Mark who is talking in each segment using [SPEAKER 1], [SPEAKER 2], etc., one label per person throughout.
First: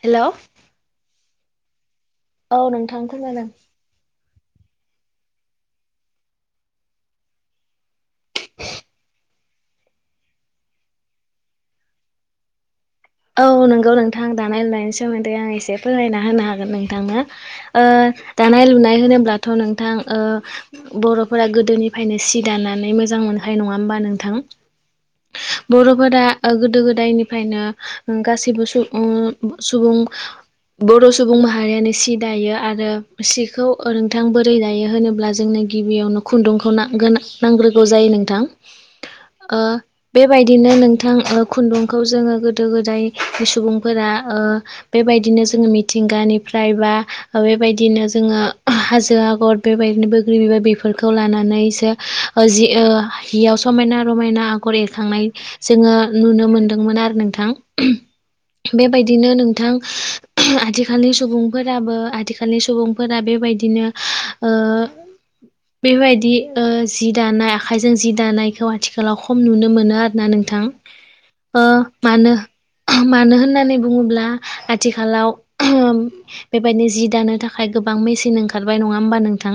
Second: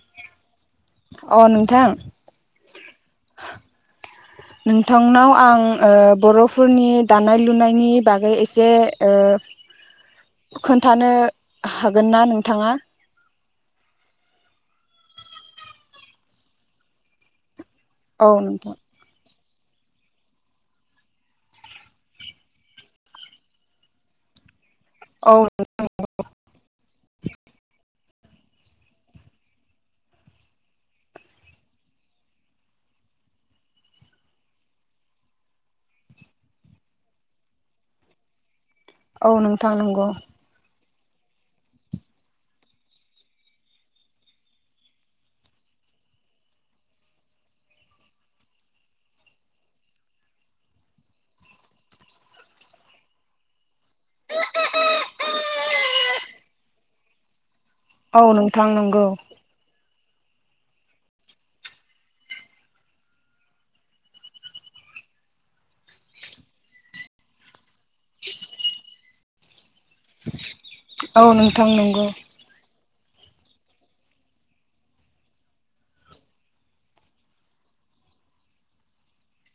[SPEAKER 1] Hello
[SPEAKER 2] अ नोंथां
[SPEAKER 1] औ नोंथां खोनादों
[SPEAKER 2] [inaudible] नोंथांनाव आं ओ बर'फोरनि दानाय लुनायनि बागै एसे ओ खोनथानो हागोन ना नोंथाङा?
[SPEAKER 1] औ नोंगौ नोंथां दानाय लुनायनि सोमोनदै आं एसे फोरमायना होनो हागोन नोंथांनो ओ
[SPEAKER 2] औ
[SPEAKER 1] दानाय
[SPEAKER 2] नोंथां
[SPEAKER 1] लुनाय होनोब्ला थ' नोंथां ओ बर'फोरा गोदोनिफ्रायनो सि दानानै मोजां मोनखानाय नङा होमबा नोंथां
[SPEAKER 2] [inaudible]
[SPEAKER 1] बर'फोरा ओ गोदो गोदायनिफ्रायनो गासैबो सुबुं बर' सुबुं माहारियानो सि दायो आरो सिखौ ओरोंथां [unintelligible] बोरै दायो होनोब्ला जोंनि गिबियावनो खुनदुंखौ नां गोनां नांग्रोगौ जायो नोंथां
[SPEAKER 2] औ
[SPEAKER 1] ओ
[SPEAKER 2] नोंथां नंगौ
[SPEAKER 1] बेबायदिनो नोंथां खुनदुंखौ जोङो गोदो गोदाय मा सुबुंफोरा ओ बेबायदिनो जोङो मिथिंगानिफ्राय बा बेबायदि दिनो जोङो हाजो आगर बेबायदिनो बैग्रि बिबार बेफोरखौ लानानैसो ओ जि ओ ओ हियाव समायना रमायना आगर एरखांनाय जोङो नुनो मोनदोंमोन आरो नोंथां
[SPEAKER 2] औ नोंथां नंगौ
[SPEAKER 1] बेबायदिनो नोंथां आथिखालनि सुबुंफोराबो आथिखालनि सुबुंफोरा बेबायदिनो ओ बेबायदि ओ जि दानाय आखाइजों जि दानायखौ आथिखालाव खम नुनो मोनो आरो ना नोंथां
[SPEAKER 2] औ नोंथां नंगौ
[SPEAKER 1] मानो मानो होननानै बुङोब्ला आथिखालाव बेबायदि जि दानो थाखाय गोबां बां मिसिन ओंखारबाय‌ नङा होनबा नोंथां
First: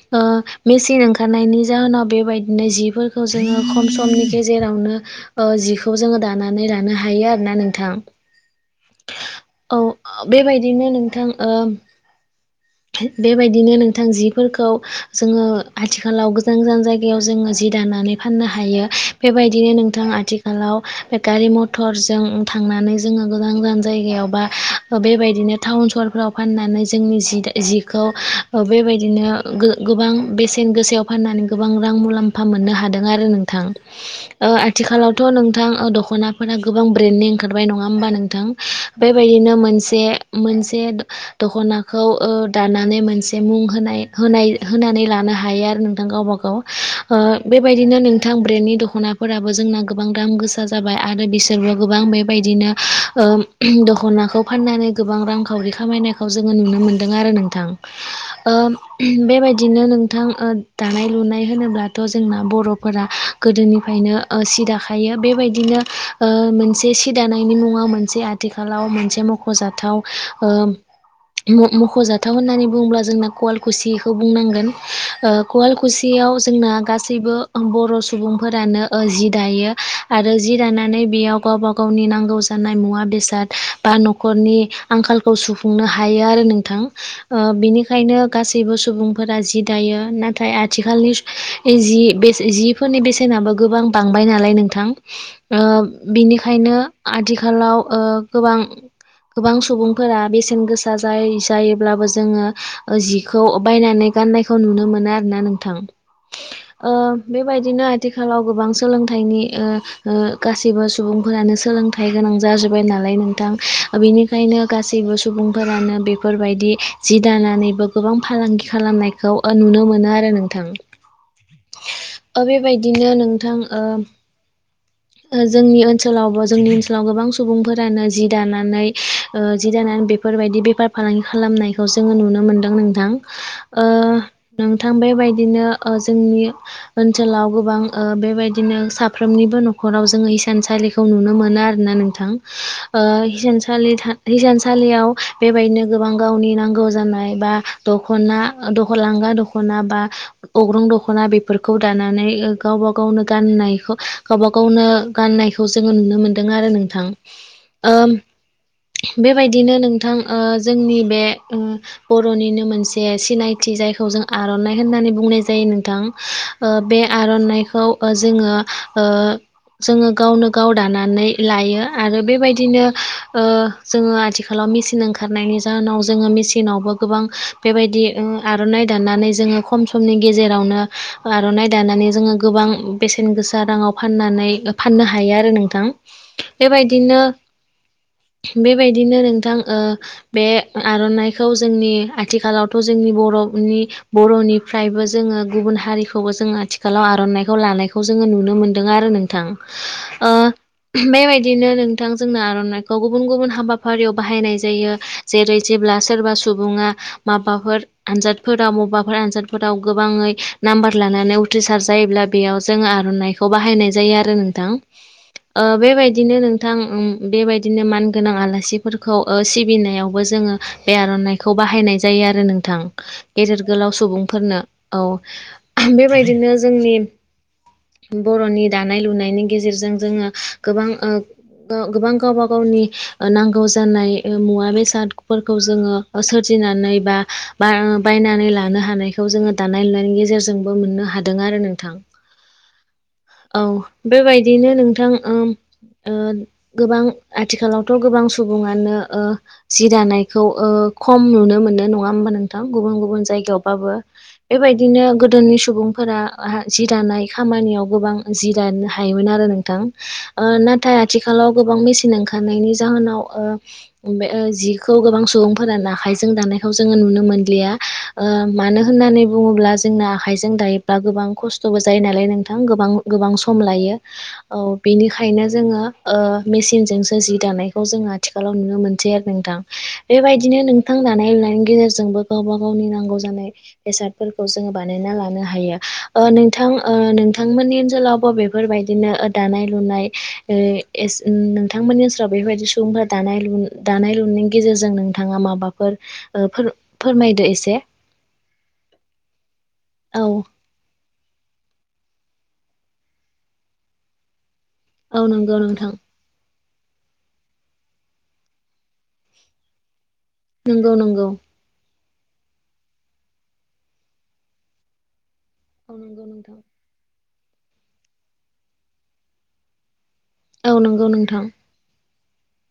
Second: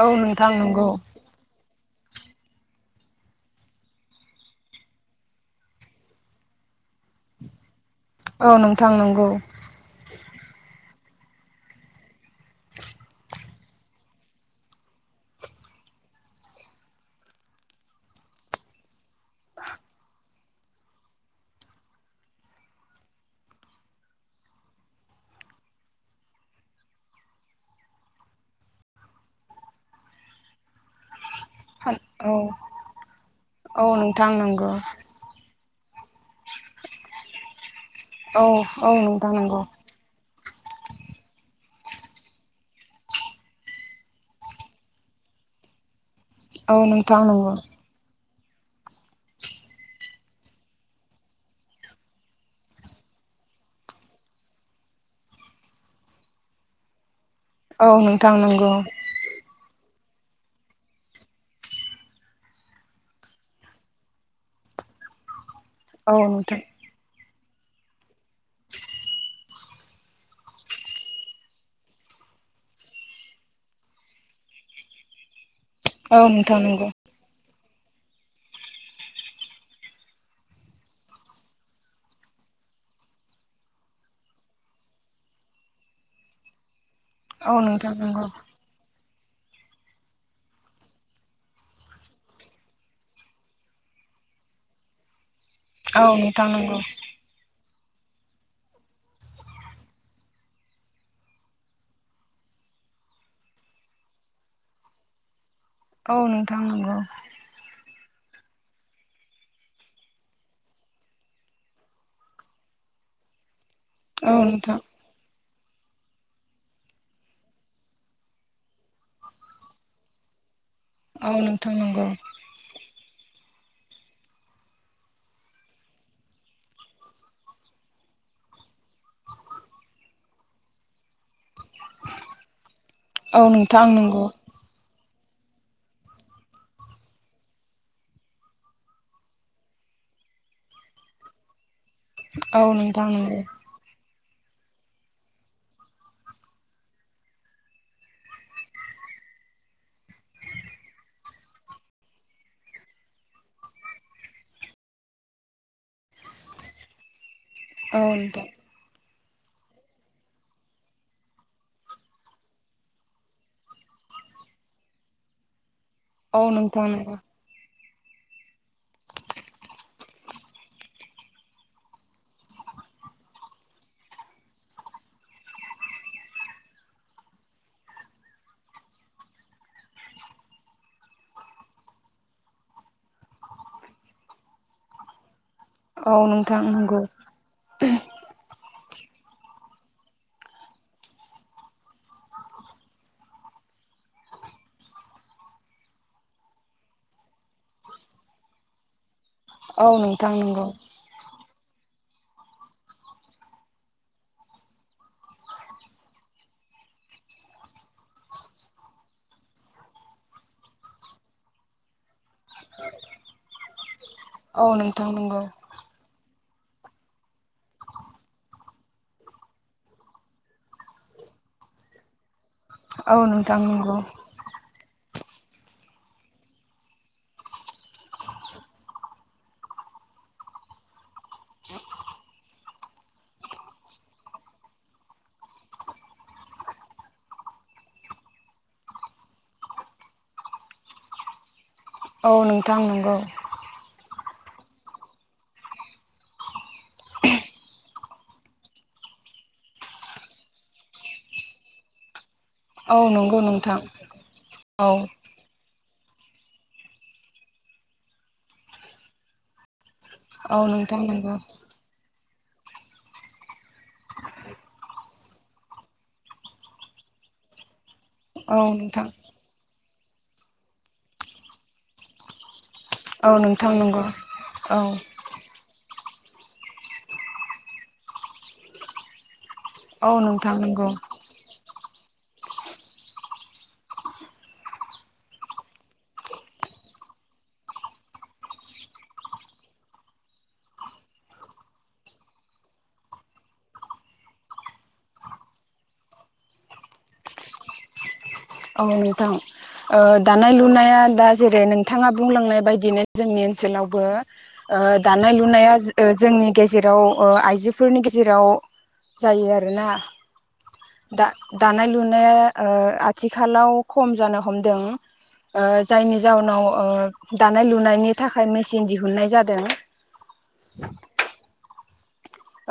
[SPEAKER 2] औ
[SPEAKER 1] ओ
[SPEAKER 2] नोंथां नंगौ
[SPEAKER 1] मेसिन ओंखारनायनि जाहोनाव बेबायदिनो जिफोरखौ जोङो खम समनि गेजेरावनो ओ जिखौ जोङो दानानै लानो हायो आरो ना नोंथां
[SPEAKER 2] औ नोंथां नंगौ
[SPEAKER 1] औ बेबायदिनो नों थां ओ बेबायदि बिदिनो नोंथां जिफोरखौ जोङो आथिखालाव गोजान गोजान जायगायाव जोङो जि दानानै फाननो हायो हायो बेबायदिनो नोंथां आथिखालाव बे गारि मटर ओम थांनानै जोङो गोजान गोजान जायगायावबा बेबायदिनो टाउन सहरफोराव फाननानै जों जिउखौ ओ बेबायदिनो गोबां बेसेन गोसायाव फाननानै गोबां रां
[SPEAKER 2] औ
[SPEAKER 1] मुलामफा मोननो हादों आरो नोंथां
[SPEAKER 2] औ नोंथां नंगौ
[SPEAKER 1] आथिखालावथ' नों नोंथां दख'नाफोरा गोबां ब्रेन्डनि ओंखारबाय नङा होमबा नोंथां
[SPEAKER 2] औ औ नोंथां
[SPEAKER 1] बेबायदिनो
[SPEAKER 2] नंगौ
[SPEAKER 1] मोनसे मोनसे दख'नाखौ ओ दानानै मोनसे मुं होनाय होनाय होनानै लानाय हायो आरो गावबा-गाव
[SPEAKER 2] औ
[SPEAKER 1] ओ
[SPEAKER 2] नोंथां नंगौ
[SPEAKER 1] बेबायदिनो नोंथ थां ब्रेन्डनि दख'नाफोराबो जोंना गोबां दाम गोसा जाबाय आरो बिसो बा गोबां बेबायदिनो ओ दख'नाखौ फाननानै गोबां रांखावरि खामायनायखौ जोङो नुनो मोनदों आरो नोंथां
[SPEAKER 2] औ नोंथां
[SPEAKER 1] ओ
[SPEAKER 2] नंगौ
[SPEAKER 1] बेबायदिनो नोंथां दानाय लुनाय होनोब्लाथ' जोंना बर'फोरा ओ गोदोनिफ्रायनो सि दाखायो बेबायदिनो
[SPEAKER 2] औ
[SPEAKER 1] ओ
[SPEAKER 2] नोंथां
[SPEAKER 1] मोनसे सि दानाय नि मुङा मोनसे आथिखालाव मोनसे मख'जाथाव ओ मख'जाथाव होननानै बुङोब्ला जोंना कवालकुसिखौ बुंनांगोन
[SPEAKER 2] औ
[SPEAKER 1] ख'वालकुसियाव
[SPEAKER 2] नोंथां
[SPEAKER 1] जोंना
[SPEAKER 2] नंगौ
[SPEAKER 1] गासैबो ओ बर' सुबुंफोरानो ओ जि दायो आरो जि दानानै बेयाव गावबा गावनि नांगौ जानाय मुवा बेसाद बा न'खरनि आंखालखौ सुफुंनो हायो रो आरो नोंथां ओ
[SPEAKER 2] औ नोंथां नंगौ
[SPEAKER 1] बेनिखायनो गैसैबो सुबुं फोरा जि दायो नाथाय आथिखालनि जि बेस जिफोरनि बेसेनाबो गोबां बां बाय नालाय नोंथां ओ
[SPEAKER 2] औ नोंथां
[SPEAKER 1] बिनिखायनो
[SPEAKER 2] नंगौ
[SPEAKER 1] आथिखालाव ओ गोबां गोबां सुबुंफोरा बेसेन गोसा जाय जायोब्लाबो जोङो ओ जिखौ बायनानै गाननायखौ नुनो मोनो आरोना नोंथां
[SPEAKER 2] औ नोंथां
[SPEAKER 1] ओ
[SPEAKER 2] नंगौ
[SPEAKER 1] बेबायदिनो आथिखालाव गोबां सोलोंथनि ओ ओ गासिबो सुबुंफोरानो सोलोंथाइ गोनां जाजोब्बाय नालाय नोंथां
[SPEAKER 2] औ
[SPEAKER 1] बेनिखायनो
[SPEAKER 2] नोंथां
[SPEAKER 1] गासैबो सुबुं फोरानो बेफोरबायदि जि दानानैबो गोबां फालांगि खालामनायखौ ओ नुनो मोनो आरो नोंथां
[SPEAKER 2] औ नोंथां नंगौ
[SPEAKER 1] बिदिनो नोंथां ओ ओ जोंनि ओनसोलावबो जोंनि ओनसोलाव गोबां सुबुंफोरानो जि दानानै ओ जि दानानै बेफोरबायदि बेफार फालांगि खालामनायखौ जोङो नुनो मोनदों नोंथां
[SPEAKER 2] औ
[SPEAKER 1] ओ
[SPEAKER 2] नोंथां नंगौ
[SPEAKER 1] नोंथां बे बायदिनो ओ जोंनि ओनसोलाव गोबां ओ बेबायदिनो साफ्रोमनिबो न' खराव जोङो हिसानसालिखौ नुनो मोनो आरो ना नोंथां
[SPEAKER 2] औ
[SPEAKER 1] ओ
[SPEAKER 2] नोंथां नंगौ
[SPEAKER 1] हिसानसालि था हिसानसालियाव बेबायदिनो गोबां गावनि नांगौ जानाय बा दखना लां गा दखना बा अग्रं दख'ना बेफोरखौ दानानै गावबा गावनो गनायखौ गाव गाव गावनो गाननायखौ जोङो नुनो मोन्दों आरो नोंथां
[SPEAKER 2] औ नोंथां
[SPEAKER 1] बेबायदिनो नोंथां ओ जोंनि बे उम बर'निनो मोनसे सिनाय थि जायखौ जों आर'नाइ होननानै बुंनाय जायो नोंथां ओ
[SPEAKER 2] नोंथां
[SPEAKER 1] बे आर'नाइखौ ओ जोंङो ओ जोङो गावनो गाव दानानै लायो आरो बेबायदिनो जोङो ओ आथिखा लाव मेसिन ओंखारनायनि जाहोनाव जोङो मेसिनावबो गोबां बेबायदि उम आर'नाइ दाननानै जों खम समनि गेजेरावनो आर'नाइ दानानै जोङो गोबां बेसेन गोसा राङाव फाननानै फाननो हायो आरो नोंथां
[SPEAKER 2] औ नोंथां नंगौ
[SPEAKER 1] बेबायदिनो बै बेबायदिनो नोंथां बे आर'नाइखौ जोंनि आथिखालावथ' जोंनि बर'नि बर'निफ्रायबो जोङो गुबुन हारिखौबो जों आथिखालाव आर'नाइखौ लानायखौ जोङो नुनो मोन दों आरो नोंथां
[SPEAKER 2] औ
[SPEAKER 1] ओ
[SPEAKER 2] नोंथां नंगौ
[SPEAKER 1] बे बाय बेनिनो नोंथां जोंनो आर'नाइखौ गुबुन गुबुन हाबाफारियाव बाहायनाय जायो जेरै जेब्ला सोरबा सुबुङा माबाफोर आनजादफोराव मबाफोर आनजादफोराव गोबाङै नाम्बार लानानै उथ्रिसार जायोब्ला बेयाव जों आरनाइखौ बाहायनाय जायो आरो
[SPEAKER 2] औ
[SPEAKER 1] नोंथां
[SPEAKER 2] नंगौ
[SPEAKER 1] ओ बेबायदिनो नों थां उम बेबायदिनो मानगोनां आलासिफोरखौ ओ सिबिनायावबो जोङो बे आर'नाइखौ बाहायनाय जायो आरो नोंथां
[SPEAKER 2] औ नोंथां
[SPEAKER 1] गेदेर गोलाव
[SPEAKER 2] नंगौ
[SPEAKER 1] सुबुंफोरनो औ बेबायदिनो जोंनि बर'नि दा नाय लुनायनि गेजेरजों जोङो गोबां ओ गोबां गावबा गावनि ओ नांगौ जानाय ओ मुवा बेसादफोरखौ जोङो सोरजि फिनानै बा बायनानै लानो हानायखौ जोङो दानाय लुनायनि गेजेरजोंबो मोननो हादों आरो नों
[SPEAKER 2] औ नोंथां नंगौ
[SPEAKER 1] बेबायदिनो नोंथां उम ओ गोबां आथिखालावथ' गोबां सुबुङानो ओ जि दानायखौ ओ खम नुनो मोनो नङा होमबा नों थां गुबुन
[SPEAKER 2] औ नोंथां नंगौ औ
[SPEAKER 1] गुबुन
[SPEAKER 2] नंगौ नोंथां
[SPEAKER 1] जायगायावबाबो
[SPEAKER 2] औ
[SPEAKER 1] बेबायदिनो गोदोनि सुबुं फोरा हा जि दानाय खामानियाव गोबां जि दानो हायोमोन आरो नोंथां ओ
[SPEAKER 2] औ
[SPEAKER 1] नाथाय
[SPEAKER 2] नोंथां नंगौ
[SPEAKER 1] आथिखालाव गोबां मेसिन ओं रनायनि जाहोनाव ओ जिखौ गोबां सुबुंफोरानो आखायजों दानायखौ जोङो नुनो मोन मोनलिया ओ
[SPEAKER 2] औ
[SPEAKER 1] मानो
[SPEAKER 2] नोंथां
[SPEAKER 1] होननानै बुङोब्ला जोंना आखाइजों दायोब्ला गोबां खस्थ'बो जायो नालाय नोंथां गोबां गोबां
[SPEAKER 2] औ
[SPEAKER 1] सम
[SPEAKER 2] नोंथां
[SPEAKER 1] लायो
[SPEAKER 2] नंगौ
[SPEAKER 1] औ बेनिखायनो जोङो ओ मेसिनजोंसो जि दानायखौ जोङो आथिखालाव नुनो मोनसै आरो नोंथां
[SPEAKER 2] औ
[SPEAKER 1] बेबायदिनो
[SPEAKER 2] नंगौ
[SPEAKER 1] नोंथां दानाय लुनायनि गेजेर जोंबो गावबा गावनि नांगौ जानाय बेसादफोरखौ जोङो बानायना लानो हायो ओ नोंथां नोंथांमोननि ओनसोलावबो बेफोरबायदिनो दानाय लुनाय नोंथांमोननि ओनसोलाव बेफोरबायदि सुबुं फोर दानाय लु दानाय लुनायनि गेजेरजों नोंथाङा माबाफोर फोरमायदो एसे
[SPEAKER 2] औ नोंथां ओ
[SPEAKER 1] औ
[SPEAKER 2] दानाय लुनाया दा जेरै नोंथाङा बुंलांनाय बायदिनो जोंनि ओनसोलावबो ओ
[SPEAKER 1] औ
[SPEAKER 2] दानाय
[SPEAKER 1] नंगौ
[SPEAKER 2] लुनाया
[SPEAKER 1] नोंथां
[SPEAKER 2] जोंनि गेजेराव ओ आइजोफोरनि गेजेराव जायो आरोना
[SPEAKER 1] नंगौ
[SPEAKER 2] दा
[SPEAKER 1] नंगौ
[SPEAKER 2] दानाय लुनाया ओ आ थिखालाव खम जानो हमदों ओ
[SPEAKER 1] औ
[SPEAKER 2] जायनि
[SPEAKER 1] नंगौ नोंथां
[SPEAKER 2] जाहोनाव ओ दानाय लुनायनि थाखाय मेचिन दिहुननाय जादों
[SPEAKER 1] औ नंगौ नोंथां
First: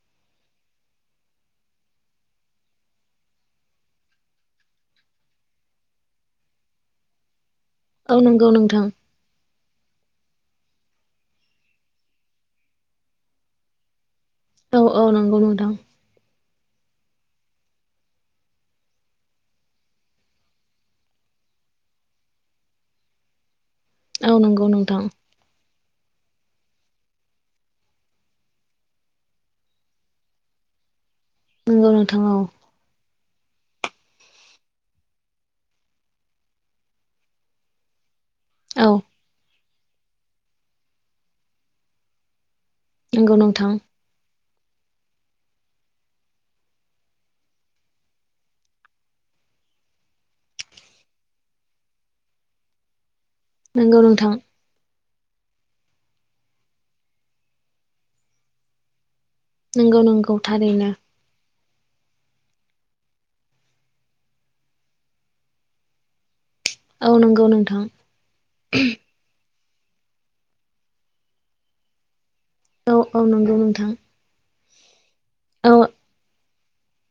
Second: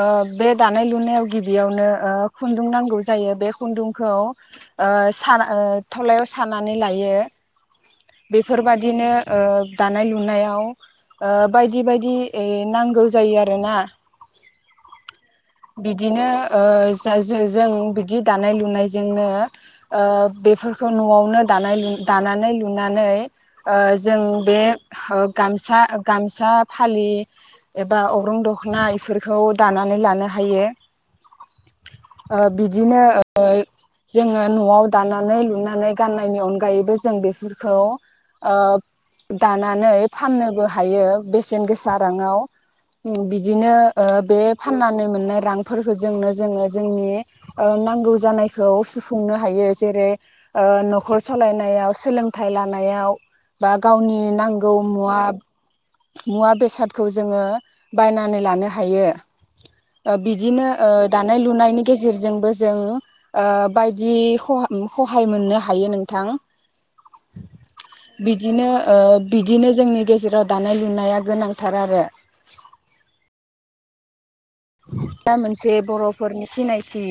[SPEAKER 2] ओ बे दानाय लुनायाव गिबियावनो ओ खुन्दुं नांगौ जायो बे खुन्दुंखौ ओ साना थलायाव सानानै लायो
[SPEAKER 1] औ नंगौ नोंथां
[SPEAKER 2] बेफोरबादिनो ओ दानाय लुनायाव ओ बायदि बायदि नांगौ जायो आरोना
[SPEAKER 1] औ औ नों
[SPEAKER 2] बिदिनो ओ जों बिदि दानाय लुनायजोंनो ओ बेफोरखौ न'आवनो दानाय दानानै लुनानै ओ जों
[SPEAKER 1] औ
[SPEAKER 2] बे
[SPEAKER 1] नंगौ नोंथां
[SPEAKER 2] ओ गाम सा गामसा फालि एबा अग्रं दख'ना बेफोरखौ दानानै लानो हायो
[SPEAKER 1] नंगौ नोंथां
[SPEAKER 2] ओ बिदिनो ओ जोङो न'आव दानानै लुनानै गाननायनि अनगायैबो जों बेफोरखौ ओ
[SPEAKER 1] औ
[SPEAKER 2] दानानै फाननोबो हायो बेसेन गोसा राङाव
[SPEAKER 1] नंगौ नोंथां
[SPEAKER 2] बिदिनो ओ बे फाननानै मोनना रांजोंनो जोङो जोंनि नांगौ जानायखौ सुफुंनो हायो जेरै ओ न'खर सालायनायाव सोलोंथाइ लानायाव बा
[SPEAKER 1] नंगौ
[SPEAKER 2] गावनि
[SPEAKER 1] नोंथां
[SPEAKER 2] नांगौ मुवा मुवा बेसादखौ जोङो बायनानै लानो हायो
[SPEAKER 1] नंगौ
[SPEAKER 2] ओ
[SPEAKER 1] नंगौ
[SPEAKER 2] बिदिनो ओ
[SPEAKER 1] थारैनो
[SPEAKER 2] दानाय लुनाय नि गेजेरजोंबो जों ओ बायदि हहाय मोननो हायो नोंथां
[SPEAKER 1] औ नंगौ नोंथां
[SPEAKER 2] बिदिनो ओ बिदिनो जोंनि गेजेराव दानाय लुनाया गोनांथार आरो
[SPEAKER 1] औ औ नंगौ नोंथां
[SPEAKER 2] दा
[SPEAKER 1] औ
[SPEAKER 2] मोनसे बर'फोरनि सिनायथि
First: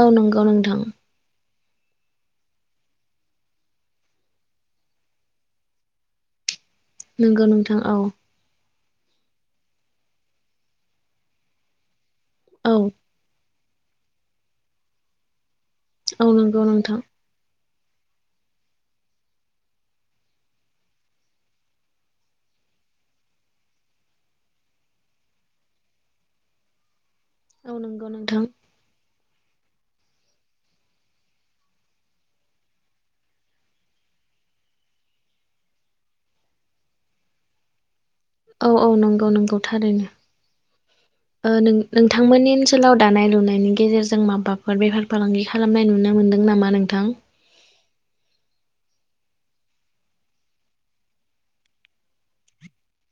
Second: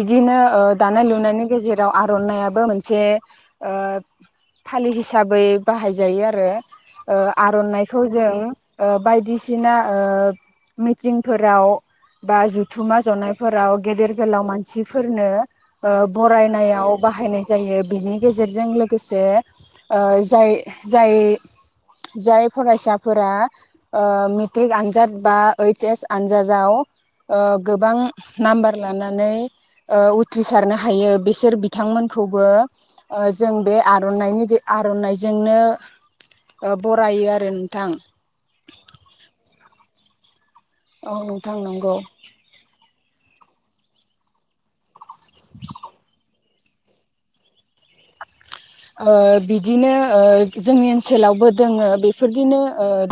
[SPEAKER 1] औ नंगौ
[SPEAKER 2] ओ
[SPEAKER 1] नोंथां
[SPEAKER 2] दानाय लुनायनि गेजेराव आर'नाइयाबो मोनसे ओ फालि हिसाबै बाहायजायो आरो ओ
[SPEAKER 1] नंगौ नोंथां औ
[SPEAKER 2] आर'नाइखौ जों ओ बायदिसिना ओ मिटिंफोराव बा
[SPEAKER 1] औ
[SPEAKER 2] जथुम्मा जनाय फोराव गेदेर गोलाव मानसिफोरनो
[SPEAKER 1] औ नंगौ
[SPEAKER 2] बरायनायाव
[SPEAKER 1] नोंथां
[SPEAKER 2] बाहायनाय जायो बिनि गेजेरजों लोगोसे ओ जाय जाय जाय फरायसाफोरा ओ मेट्रिक आनजाद बा ओइस एस आनजादाव
[SPEAKER 1] औ
[SPEAKER 2] गोबां
[SPEAKER 1] नंगौ नोंथां
[SPEAKER 2] नाम्बार लानानै उथ्रिसारनो हायो बिसोर बिथांमोनखौबो जों बे आर'नाइनि आर'नाइजोंनो बरायो आरो नोंथां
[SPEAKER 1] औ औ नंगौ नंगौ थारैनो
[SPEAKER 2] औ नोंथां नंगौ
[SPEAKER 1] नोंथांमोननि ओनसोलाव दानाय लुनायनि गेजेरजों माबाफोर बेफार फालांगि खालामनाय नुनो मोनदों नामा नोंथां
[SPEAKER 2] बिदिनो जोंनि ओनसोलावबो दोङो बेफोरदिनो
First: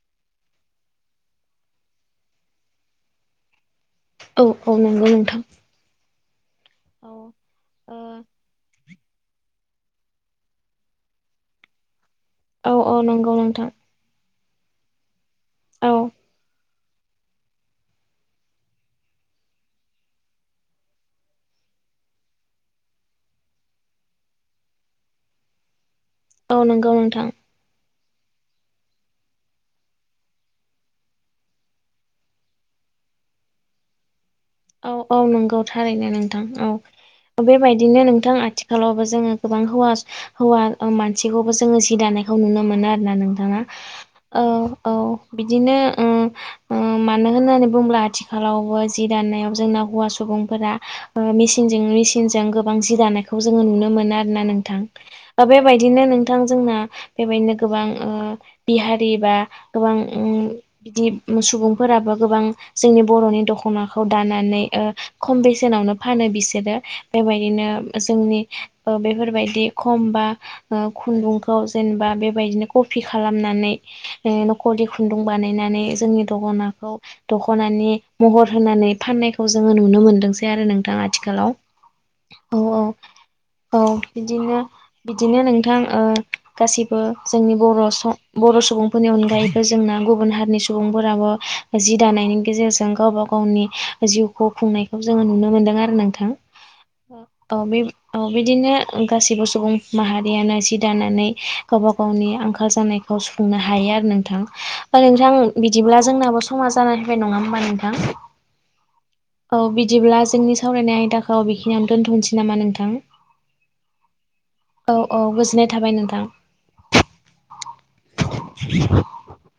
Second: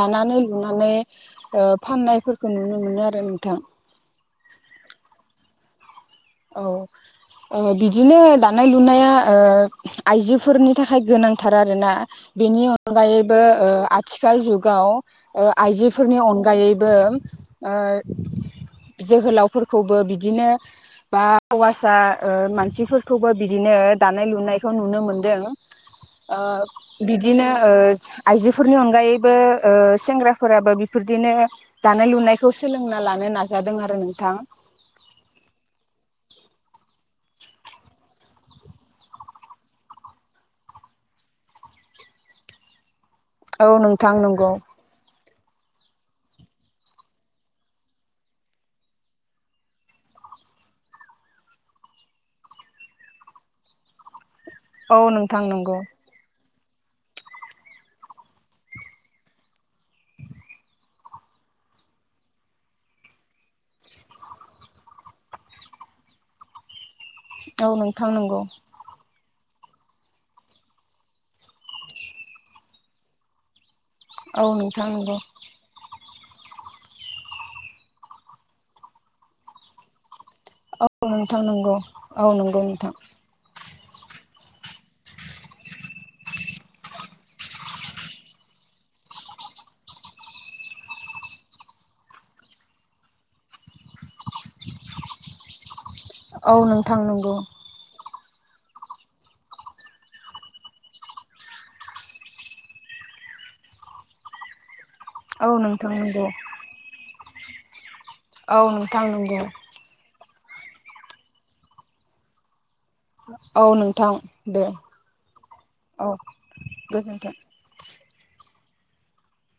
[SPEAKER 2] दानानै थांनानै फाननायफोरखौ नुनो मोनो आरो नोंथां
[SPEAKER 1] औ औ नोंगौ नोंथां
[SPEAKER 2] औ अ बिदिनो दानाय लुनाया ओ आइजोफोरनि थाखाय गोनांथार आरो ना बेनि
[SPEAKER 1] औ औ नंगौ
[SPEAKER 2] अनगायैबो
[SPEAKER 1] नोंथां
[SPEAKER 2] ओ आथिखाल जुगाव
[SPEAKER 1] औ
[SPEAKER 2] आइजोफोरनि अनगायै बो ओ जोहोलावफोरखौबो बिदिनो बा हौवासा ओ मानसिफोरखौबो बिदिनो दानाय-लुनायखौ नुनो मोनदों ओ
[SPEAKER 1] औ नंगौ नोंथां
[SPEAKER 2] बिदिनो ओ आइजोफोरनि अनगायैबो ओ सेंग्राफोराबो बिफोरदिनो दानाय-लुनायखौ सोलोंना लानो नाजादों आरो नोंथां
[SPEAKER 1] औ औ नंगौ थारैनो नोंथां औ बेबायदिनो नोंथां आथिखालावबो जोङो गोबां हौवास हौवा मानसिखौबो जोङो जि दाना नायखौ नुनो मोनो आरोना नोंथाङा
[SPEAKER 2] औ नोंथां
[SPEAKER 1] ओ
[SPEAKER 2] नंगौ
[SPEAKER 1] औ बिदिनो ओ ओ मानो होननानै बुङोब्ला आथिखालावबो जि दानायनायाव जोंना हौवा सुबुंफोरा ओ मिसिनजों मिसिनजों गोबां जि दानायखौ जोङो नुनो मोनो आरो ना नोंथां
[SPEAKER 2] औ नोंथां नंगौ
[SPEAKER 1] बेबायदिनो नों थां जोंना बेबायदिनो गोबां ओ बिहारि बा गोबां ओम बिदि सुबुंफोराबो गोबां जोंनि बर'नि दख'नाखौ दानानै ओ खम बेसेनावनो फानो बिसोरो बेबायदिनो
[SPEAKER 2] औ नोंथां नंगौ
[SPEAKER 1] जोंनि ओ बेफोरबाय दि खमबा ओ खुनदुंखौ जेनबा बेबायदिनो कफि खालामनानै ओ
[SPEAKER 2] औ
[SPEAKER 1] नख
[SPEAKER 2] नोंथां नंगौ
[SPEAKER 1] खुन्दुं बानायनानै जोंनि दख'नाखौ दख'नानि महर होनानै फाननायखौ जोङो नुनो मोनदोंसै आरो
[SPEAKER 2] औ
[SPEAKER 1] नोंथां आथिखालाव
[SPEAKER 2] नंगौ
[SPEAKER 1] औ
[SPEAKER 2] नंगौ
[SPEAKER 1] औ
[SPEAKER 2] नोंथां
[SPEAKER 1] औ बिदिनो बिदिनो नोंथां ओ गासिबो जोंनि बर' स बर' स बुंफोरनि अनगायैबो जोंना गुबुन हारिनि सुबुंफोराबो जि दानायनि गेजेरजों गावबा गावनि जिउखौ खुंनायखौ जोङो नुनो मोनदों आरो नोंथां
[SPEAKER 2] औ नोंथां नंगौ
[SPEAKER 1] औ बे औ बिदिनो गासैबो सुबुं माहारियानो जि दानानै गावबा गावनि आंखाल जानाय सुफुंनो हायो आरो नोंथां बा नोंथां
[SPEAKER 2] औ नोंथां
[SPEAKER 1] बिदिब्ला
[SPEAKER 2] नंगौ
[SPEAKER 1] जोंनाबो समा जानानानै फैबाय नङा होमबा नोंथां
[SPEAKER 2] औ नोंथां नोंगौ
[SPEAKER 1] औ
[SPEAKER 2] ।
[SPEAKER 1] बिदिब्ला जोंनि सावरायनाय आयदाखौ बिखिनियावनो दोनथ'नोसै नामा नोंथां
[SPEAKER 2] औ नोंथां दे
[SPEAKER 1] औ औ गोजोननाय थाबाय
[SPEAKER 2] औ
[SPEAKER 1] नोंथां
[SPEAKER 2] गोजोनथों ।
[SPEAKER 1] [inaudible]